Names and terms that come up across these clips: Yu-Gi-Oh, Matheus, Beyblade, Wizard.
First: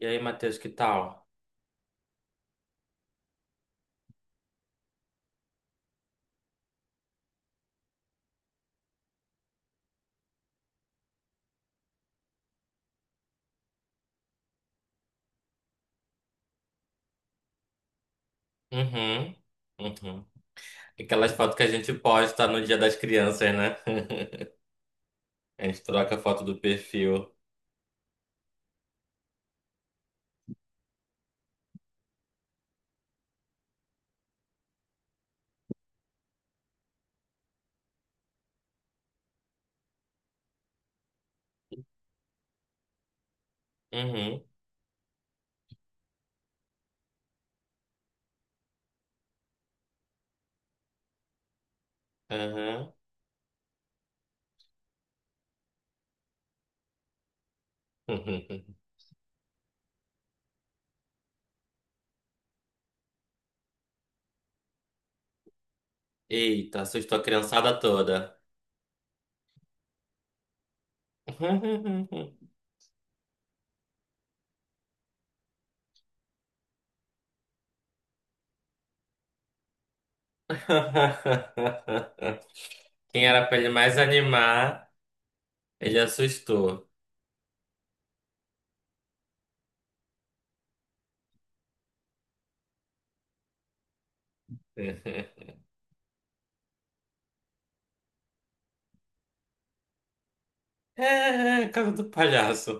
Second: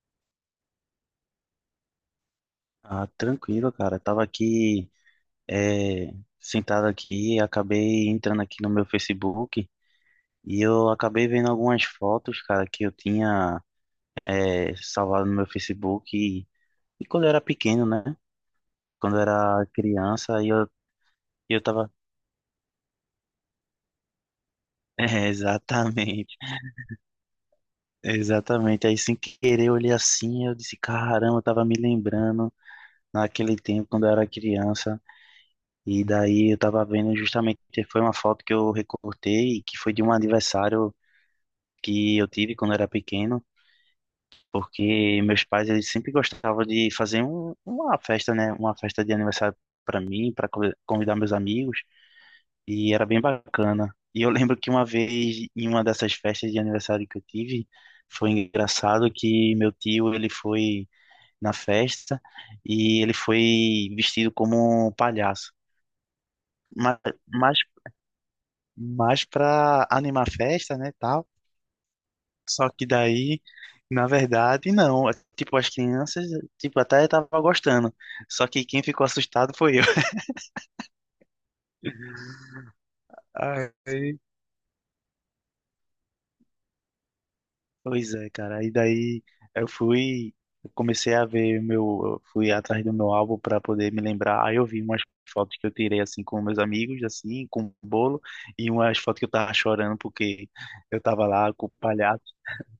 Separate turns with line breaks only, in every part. E aí, Matheus, que tal?
Ah, tranquilo, cara. Tava aqui, é, sentado aqui, acabei entrando aqui no meu Facebook e eu acabei vendo algumas fotos, cara, que eu tinha, salvado no meu Facebook e quando eu era pequeno, né? Quando eu
Uhum,
era
uhum.
criança,
Aquelas fotos
eu
que a gente
tava.
posta no Dia das Crianças, né?
É,
A gente troca a foto do perfil.
exatamente. Aí sem querer eu olhei assim, eu disse, caramba, eu tava me lembrando naquele tempo quando eu era criança. E daí eu tava vendo justamente, foi uma foto que eu recortei, que foi de um aniversário que eu tive quando eu era pequeno,
Uhum,
porque meus pais, eles sempre gostavam de fazer uma festa, né? Uma festa de aniversário para mim, para convidar meus amigos,
uhum.
e era bem bacana. E eu lembro que uma vez, em uma dessas festas de aniversário que eu tive, foi engraçado que meu tio, ele foi na festa e ele foi vestido como um palhaço.
Eita,
Mas,
assustou a
mas
criançada toda.
mais pra animar a festa, né, tal. Só que daí, na verdade, não. É, tipo, as crianças, tipo, até tava gostando. Só que quem ficou assustado foi eu.
Quem era pra ele mais
Aí,
animar, ele assustou.
pois é, cara. Aí daí eu fui, eu comecei a ver meu, eu fui atrás do meu álbum para poder me lembrar. Aí eu vi umas fotos que eu tirei assim com meus amigos, assim, com um bolo, e umas fotos que eu tava chorando porque eu tava lá
É,
com o
casa do
palhaço.
palhaço.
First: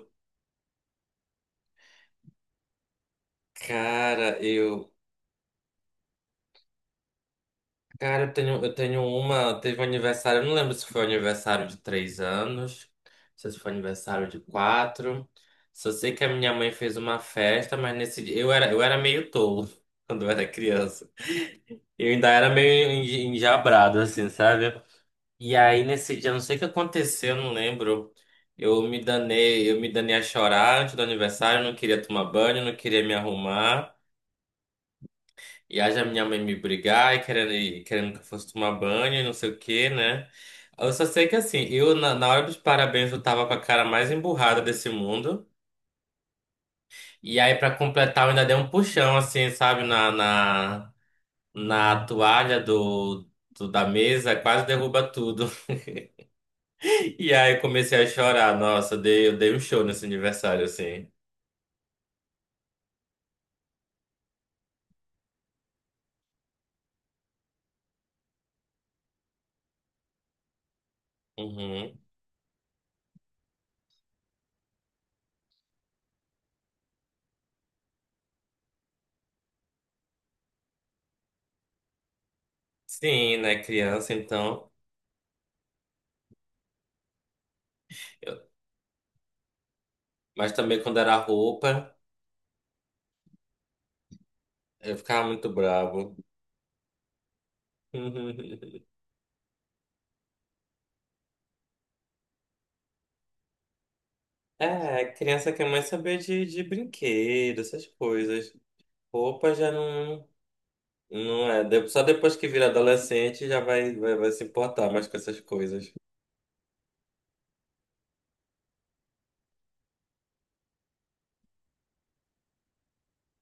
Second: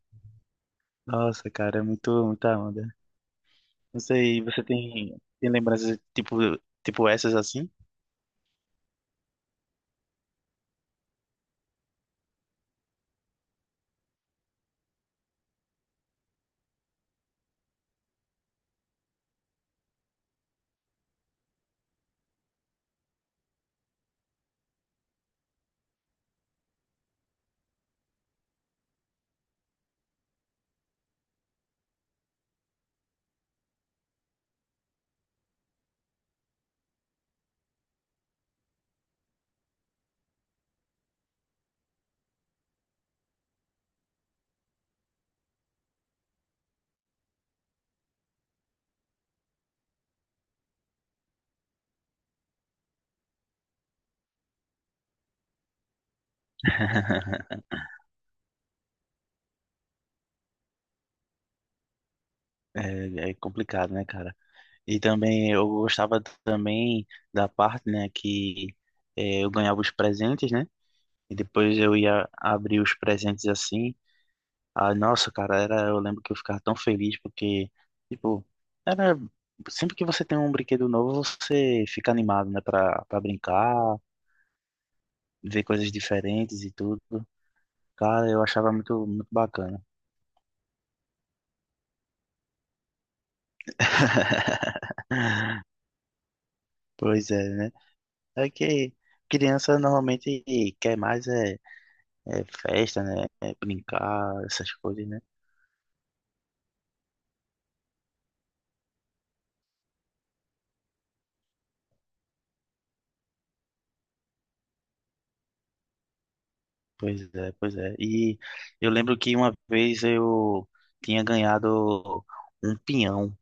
Nossa, cara, é muito, muita onda. Não
Cara,
sei,
eu
tem lembranças tipo, tipo essas assim?
Cara, eu tenho uma. Teve um aniversário, eu não lembro se foi um aniversário de três anos, se foi um aniversário de quatro. Só sei que a minha mãe fez uma festa, mas nesse dia. Eu era meio tolo quando eu era criança. Eu ainda era meio enjabrado, assim, sabe? E aí nesse dia, não sei o que aconteceu, eu não lembro. Eu me danei a chorar antes do aniversário, eu não queria tomar banho, eu não queria me arrumar. E aí a minha mãe me brigar e querendo que eu fosse tomar banho e não sei o quê, né? Eu só sei que assim, eu na hora dos parabéns eu tava com a cara mais emburrada desse mundo. E aí pra completar eu ainda dei um puxão assim, sabe, na toalha da mesa, quase derruba tudo. E aí eu comecei a chorar, nossa, eu dei um show nesse aniversário assim.
É, é complicado, né, cara? E também eu gostava também da parte, né, que eu ganhava os presentes, né? E depois eu
Uhum.
ia abrir os presentes assim. Ah, nossa, cara, era, eu lembro que eu ficava tão feliz porque, tipo, era sempre que você tem um brinquedo novo, você fica animado, né, pra
Sim, né,
brincar,
criança então.
ver coisas diferentes e tudo. Cara, eu
Eu-
achava muito, muito bacana.
mas também quando era roupa, eu ficava muito bravo.
Pois é, né? É que criança normalmente quer mais é, é festa, né? É brincar, essas
É,
coisas, né?
criança quer mais saber de brinquedo, essas coisas. Roupa já não, não é. Só depois que vira adolescente já vai se importar mais com essas coisas.
Pois é, pois é. E eu lembro que uma vez eu tinha ganhado um peão,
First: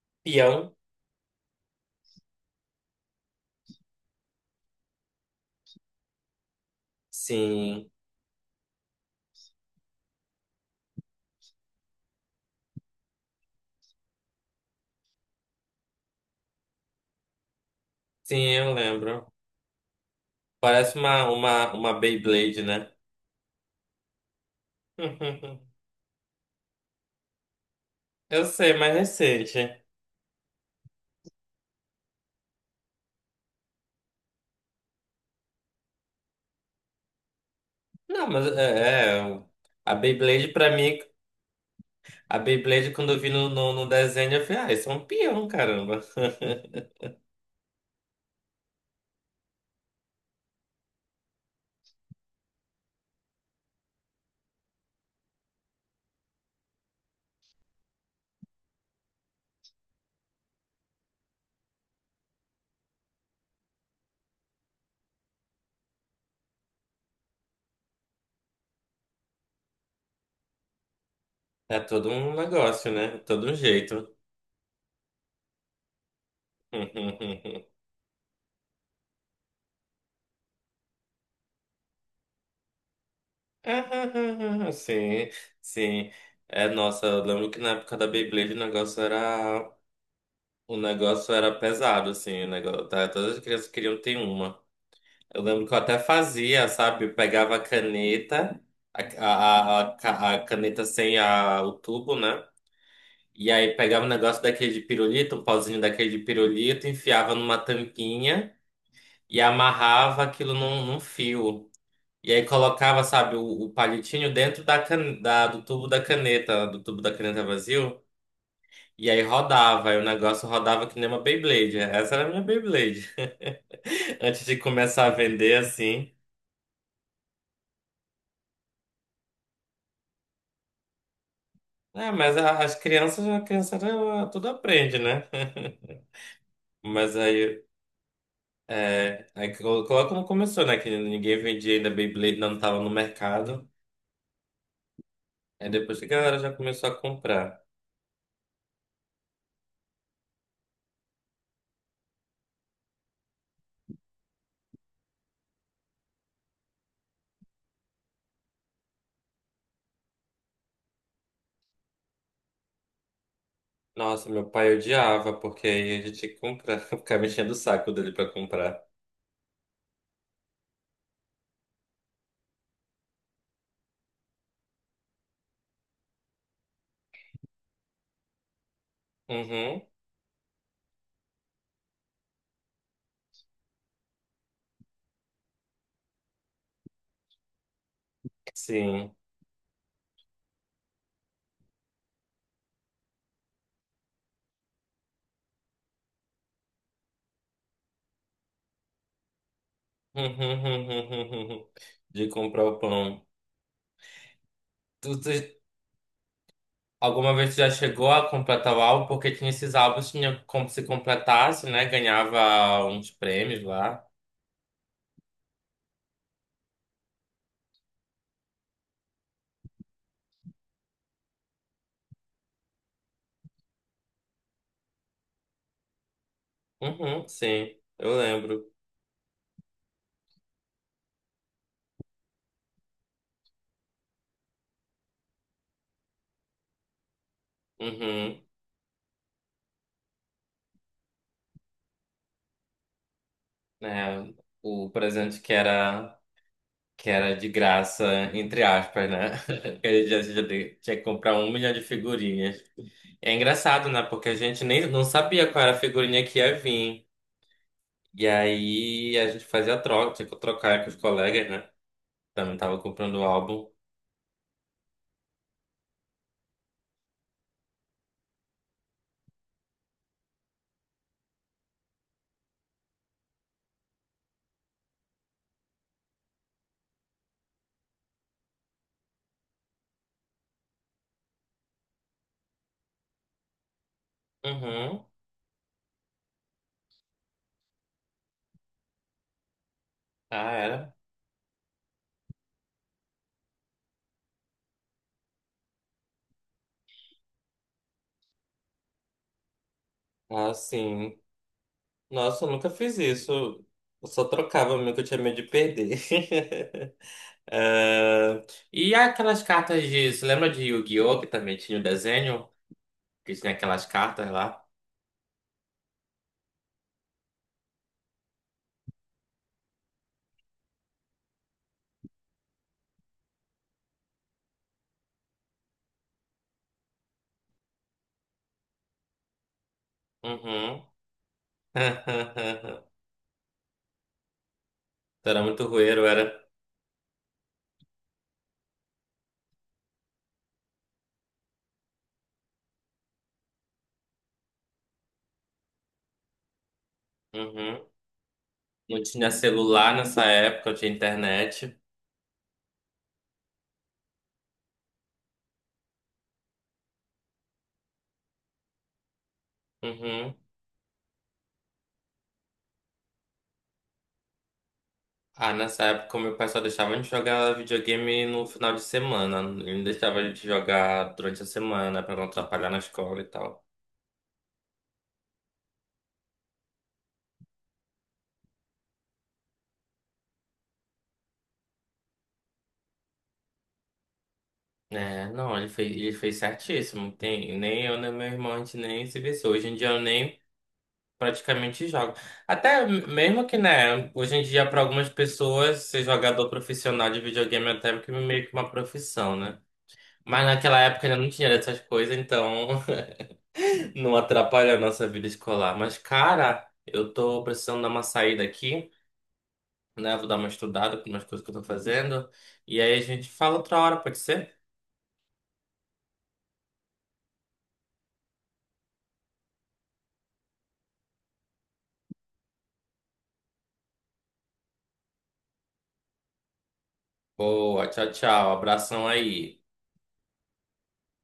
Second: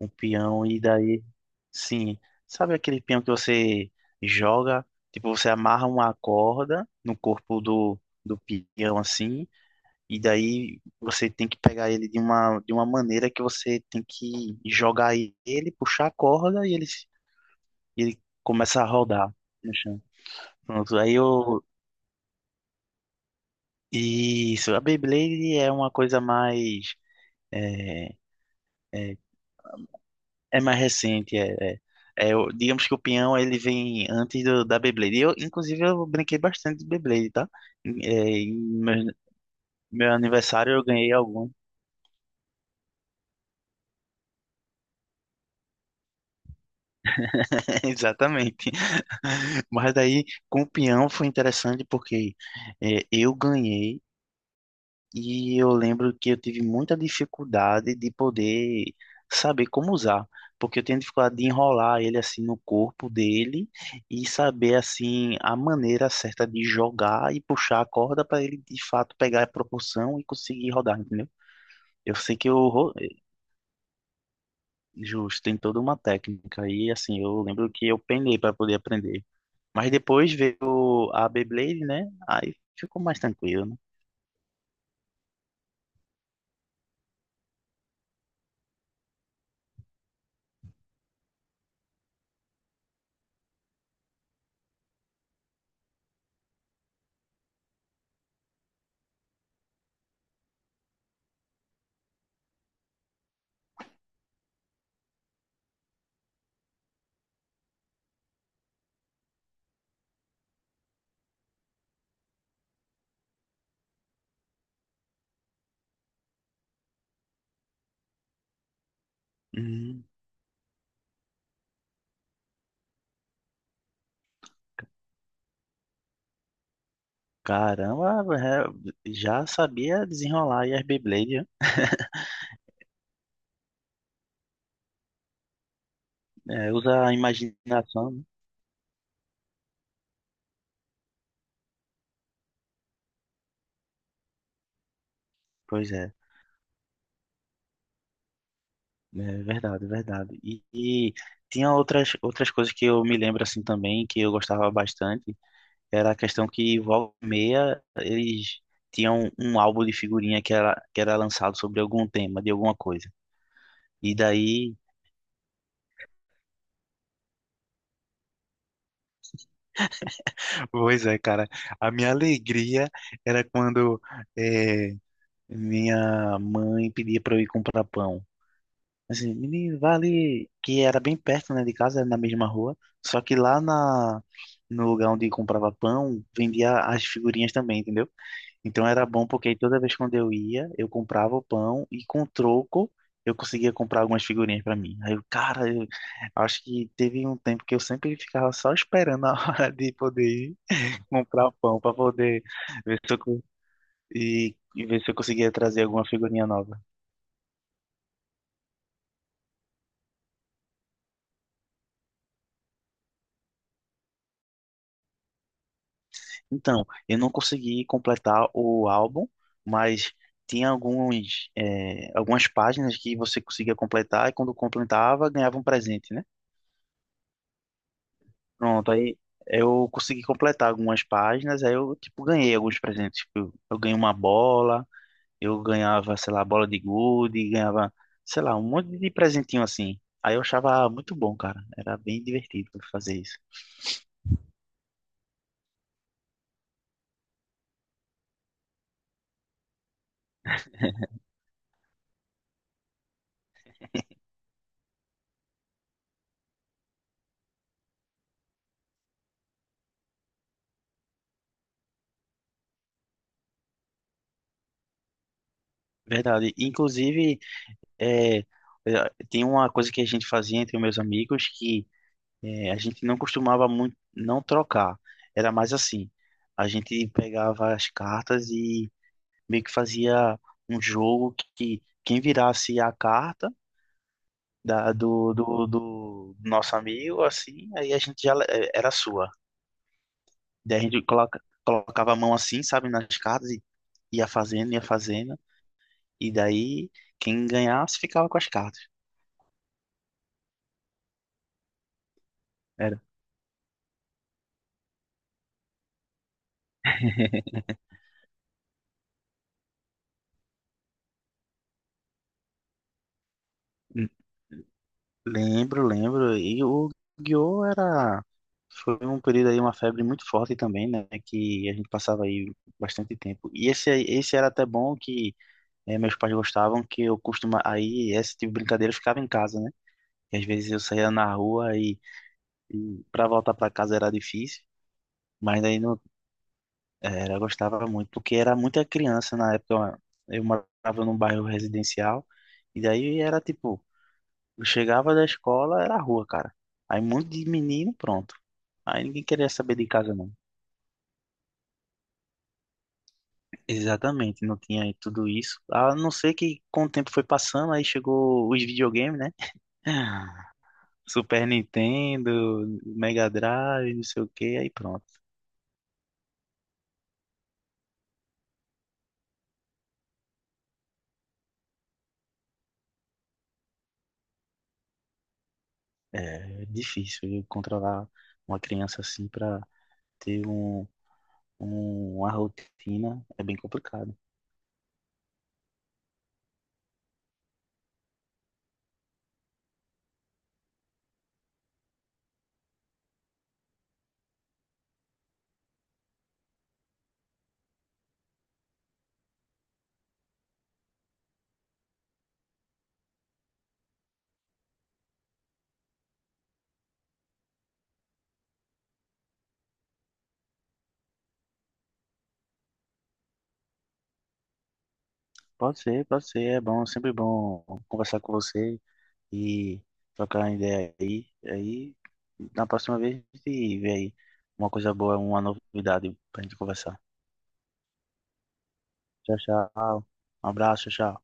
um peão,
Peão?
e daí, sim, sabe aquele peão que você joga, tipo, você amarra uma corda no corpo
Sim,
do peão assim. E daí você tem que pegar ele de de uma maneira que você tem que jogar ele, puxar a corda e ele, se- e ele
sim, eu
começa a
lembro.
rodar no chão.
Parece
Pronto, aí eu.
uma Beyblade, né?
Isso, a Beyblade é uma coisa mais. É,
Eu sei, mais
é,
recente.
é mais recente. É o- digamos que o peão ele vem antes da Beyblade. Eu, inclusive, eu brinquei bastante de Beyblade, tá? É,
Não, mas a
meu
Beyblade pra
aniversário eu
mim,
ganhei algum.
a Beyblade quando eu vi no desenho, eu falei, ah, isso é um peão, caramba.
Exatamente. Mas daí, com o peão foi interessante porque eu ganhei e eu lembro que eu tive muita dificuldade de poder saber como usar, porque eu tenho dificuldade de enrolar ele assim no corpo dele e saber assim a maneira certa de jogar e puxar a corda para ele de fato pegar a proporção e conseguir rodar, entendeu?
É todo
Eu
um
sei
negócio,
é,
né? Todo um jeito.
justo, tem toda uma técnica e assim, eu lembro que eu penei para poder aprender. Mas depois veio a Beyblade, né? Aí ficou mais tranquilo, né?
Sim, sim. É, nossa, eu lembro que na época da Beyblade o negócio era. O negócio era pesado, assim, o negócio, tá? Todas as crianças queriam ter uma. Eu lembro que eu até fazia, sabe? Eu pegava a caneta, a caneta sem a, o tubo, né? E aí pegava um negócio daquele de pirulito, um pauzinho daquele de pirulito, enfiava numa tampinha e amarrava aquilo num fio. E aí colocava, sabe, o palitinho dentro do tubo da caneta, do tubo da caneta vazio. E aí rodava, e o
Hum,
negócio rodava que nem uma Beyblade. Essa era a minha Beyblade. Antes de começar a vender, assim.
caramba, é, já sabia desenrolar aí as Beyblade, né?
É, mas as crianças, a criança ela tudo aprende, né?
É, usa a
Mas aí,
imaginação, né?
é, aí coloca como começou, né? Que ninguém vendia ainda Beyblade, não tava no mercado. Aí
Pois
depois que a
é,
galera já começou a comprar.
é verdade, verdade. E tinha outras, outras coisas que eu me lembro assim também, que eu gostava bastante, era a questão que volta e meia eles tinham um álbum de figurinha que era lançado sobre algum tema, de alguma coisa. E
Nossa, meu pai
daí
odiava, porque aí a gente tinha que comprar, ficar mexendo o saco dele pra comprar.
pois é, cara. A minha alegria era quando eh, minha mãe pedia para eu ir comprar pão. Assim, menino,
Uhum,
vai ali, que era bem perto, né, de casa, era na mesma rua. Só que no lugar onde comprava pão, vendia as figurinhas também, entendeu? Então era
sim.
bom porque aí toda vez quando eu ia, eu comprava o pão e com troco eu conseguia comprar algumas figurinhas para mim. Aí eu, cara, eu acho que teve um tempo que eu sempre ficava só esperando a hora de poder ir comprar um pão para
De
poder
comprar o
ver se eu,
pão.
co- e ver
Tu,
se eu conseguia
tu-
trazer alguma figurinha nova.
Alguma vez tu já chegou a completar o álbum? Porque tinha esses álbuns, tinha como se completasse, né? Ganhava uns prêmios lá.
Então, eu não consegui completar o álbum, mas tinha algumas páginas que você conseguia completar e quando completava ganhava um presente, né?
Uhum, sim, eu lembro.
Pronto, aí eu consegui completar algumas páginas, aí eu tipo ganhei alguns presentes. Tipo, eu ganhei uma bola. Eu ganhava, sei lá, bola de gude, ganhava,
Uhum,
sei lá, um monte de presentinho assim. Aí eu achava muito bom, cara. Era bem divertido fazer isso.
né? O presente que era de graça, entre aspas, né? Que a gente já tinha que comprar um milhão de figurinhas. É engraçado, né? Porque a gente nem não sabia qual era a figurinha que ia vir. E aí a gente fazia troca, tinha que trocar com os colegas, né? Também tava comprando o álbum.
Verdade. Inclusive, é, é, tem uma coisa que a gente fazia entre meus amigos que é, a gente não costumava muito não trocar. Era mais assim. A gente pegava as cartas e meio que fazia um jogo que quem virasse a carta
Uhum.
do nosso amigo, assim, aí a gente já le- era sua.
Ah,
Daí a
era?
gente colocava a mão assim, sabe, nas cartas e ia fazendo. E daí quem ganhasse ficava com as cartas.
Ah, sim. Nossa, eu nunca fiz
Era.
isso. Eu só trocava mesmo que eu tinha medo de perder. Ah, e aquelas cartas de. Você lembra de Yu-Gi-Oh! Que também tinha o desenho? Que tinha aquelas
Hum,
cartas lá?
Lembro, lembro. E o Yu-Gi-Oh! Era. Foi um período aí, uma febre muito forte também, né? Que a gente passava aí bastante tempo. E esse era até bom que meus pais gostavam, que eu costuma aí, esse tipo de brincadeira eu ficava em casa, né? E às vezes eu
Uhum.
saía na rua e para voltar para casa era difícil.
Tu era
Mas
muito
aí no,
rueiro, era?
Era, eu gostava muito, porque era muita criança na época. Eu morava num bairro residencial, e daí era tipo, eu chegava da escola, era rua, cara. Aí um monte de
Uhum.
menino, pronto.
Não
Aí ninguém
tinha
queria saber de
celular
casa,
nessa
não.
época, eu tinha internet.
Exatamente, não tinha aí tudo isso. A não ser que com o tempo foi passando, aí chegou os videogames, né?
Uhum.
Super Nintendo, Mega Drive, não sei o que, aí pronto.
Ah, nessa época meu pai só deixava a gente jogar videogame no final de semana. Ele não deixava a gente jogar durante a semana pra não atrapalhar na escola e tal.
É difícil viu, controlar uma criança assim pra ter uma rotina é bem complicado.
É, não, ele fez certíssimo. Tem, nem eu, nem meu irmão, a gente nem se vê. Hoje em dia eu nem praticamente jogo. Até mesmo que, né, hoje em dia para algumas pessoas ser jogador profissional de videogame é até que meio que uma profissão, né? Mas naquela época ainda não tinha essas coisas, então não atrapalha a nossa vida escolar. Mas, cara, eu tô precisando dar uma saída aqui, né? Vou dar uma estudada com umas coisas que eu tô fazendo. E aí a gente fala outra hora, pode ser?
Pode ser, é bom, sempre bom conversar com você e trocar uma ideia aí. Aí, na próxima vez, a gente vê aí uma coisa boa, uma novidade pra gente conversar.
Boa, tchau, tchau. Abração
Tchau,
aí.
tchau. Um abraço, tchau.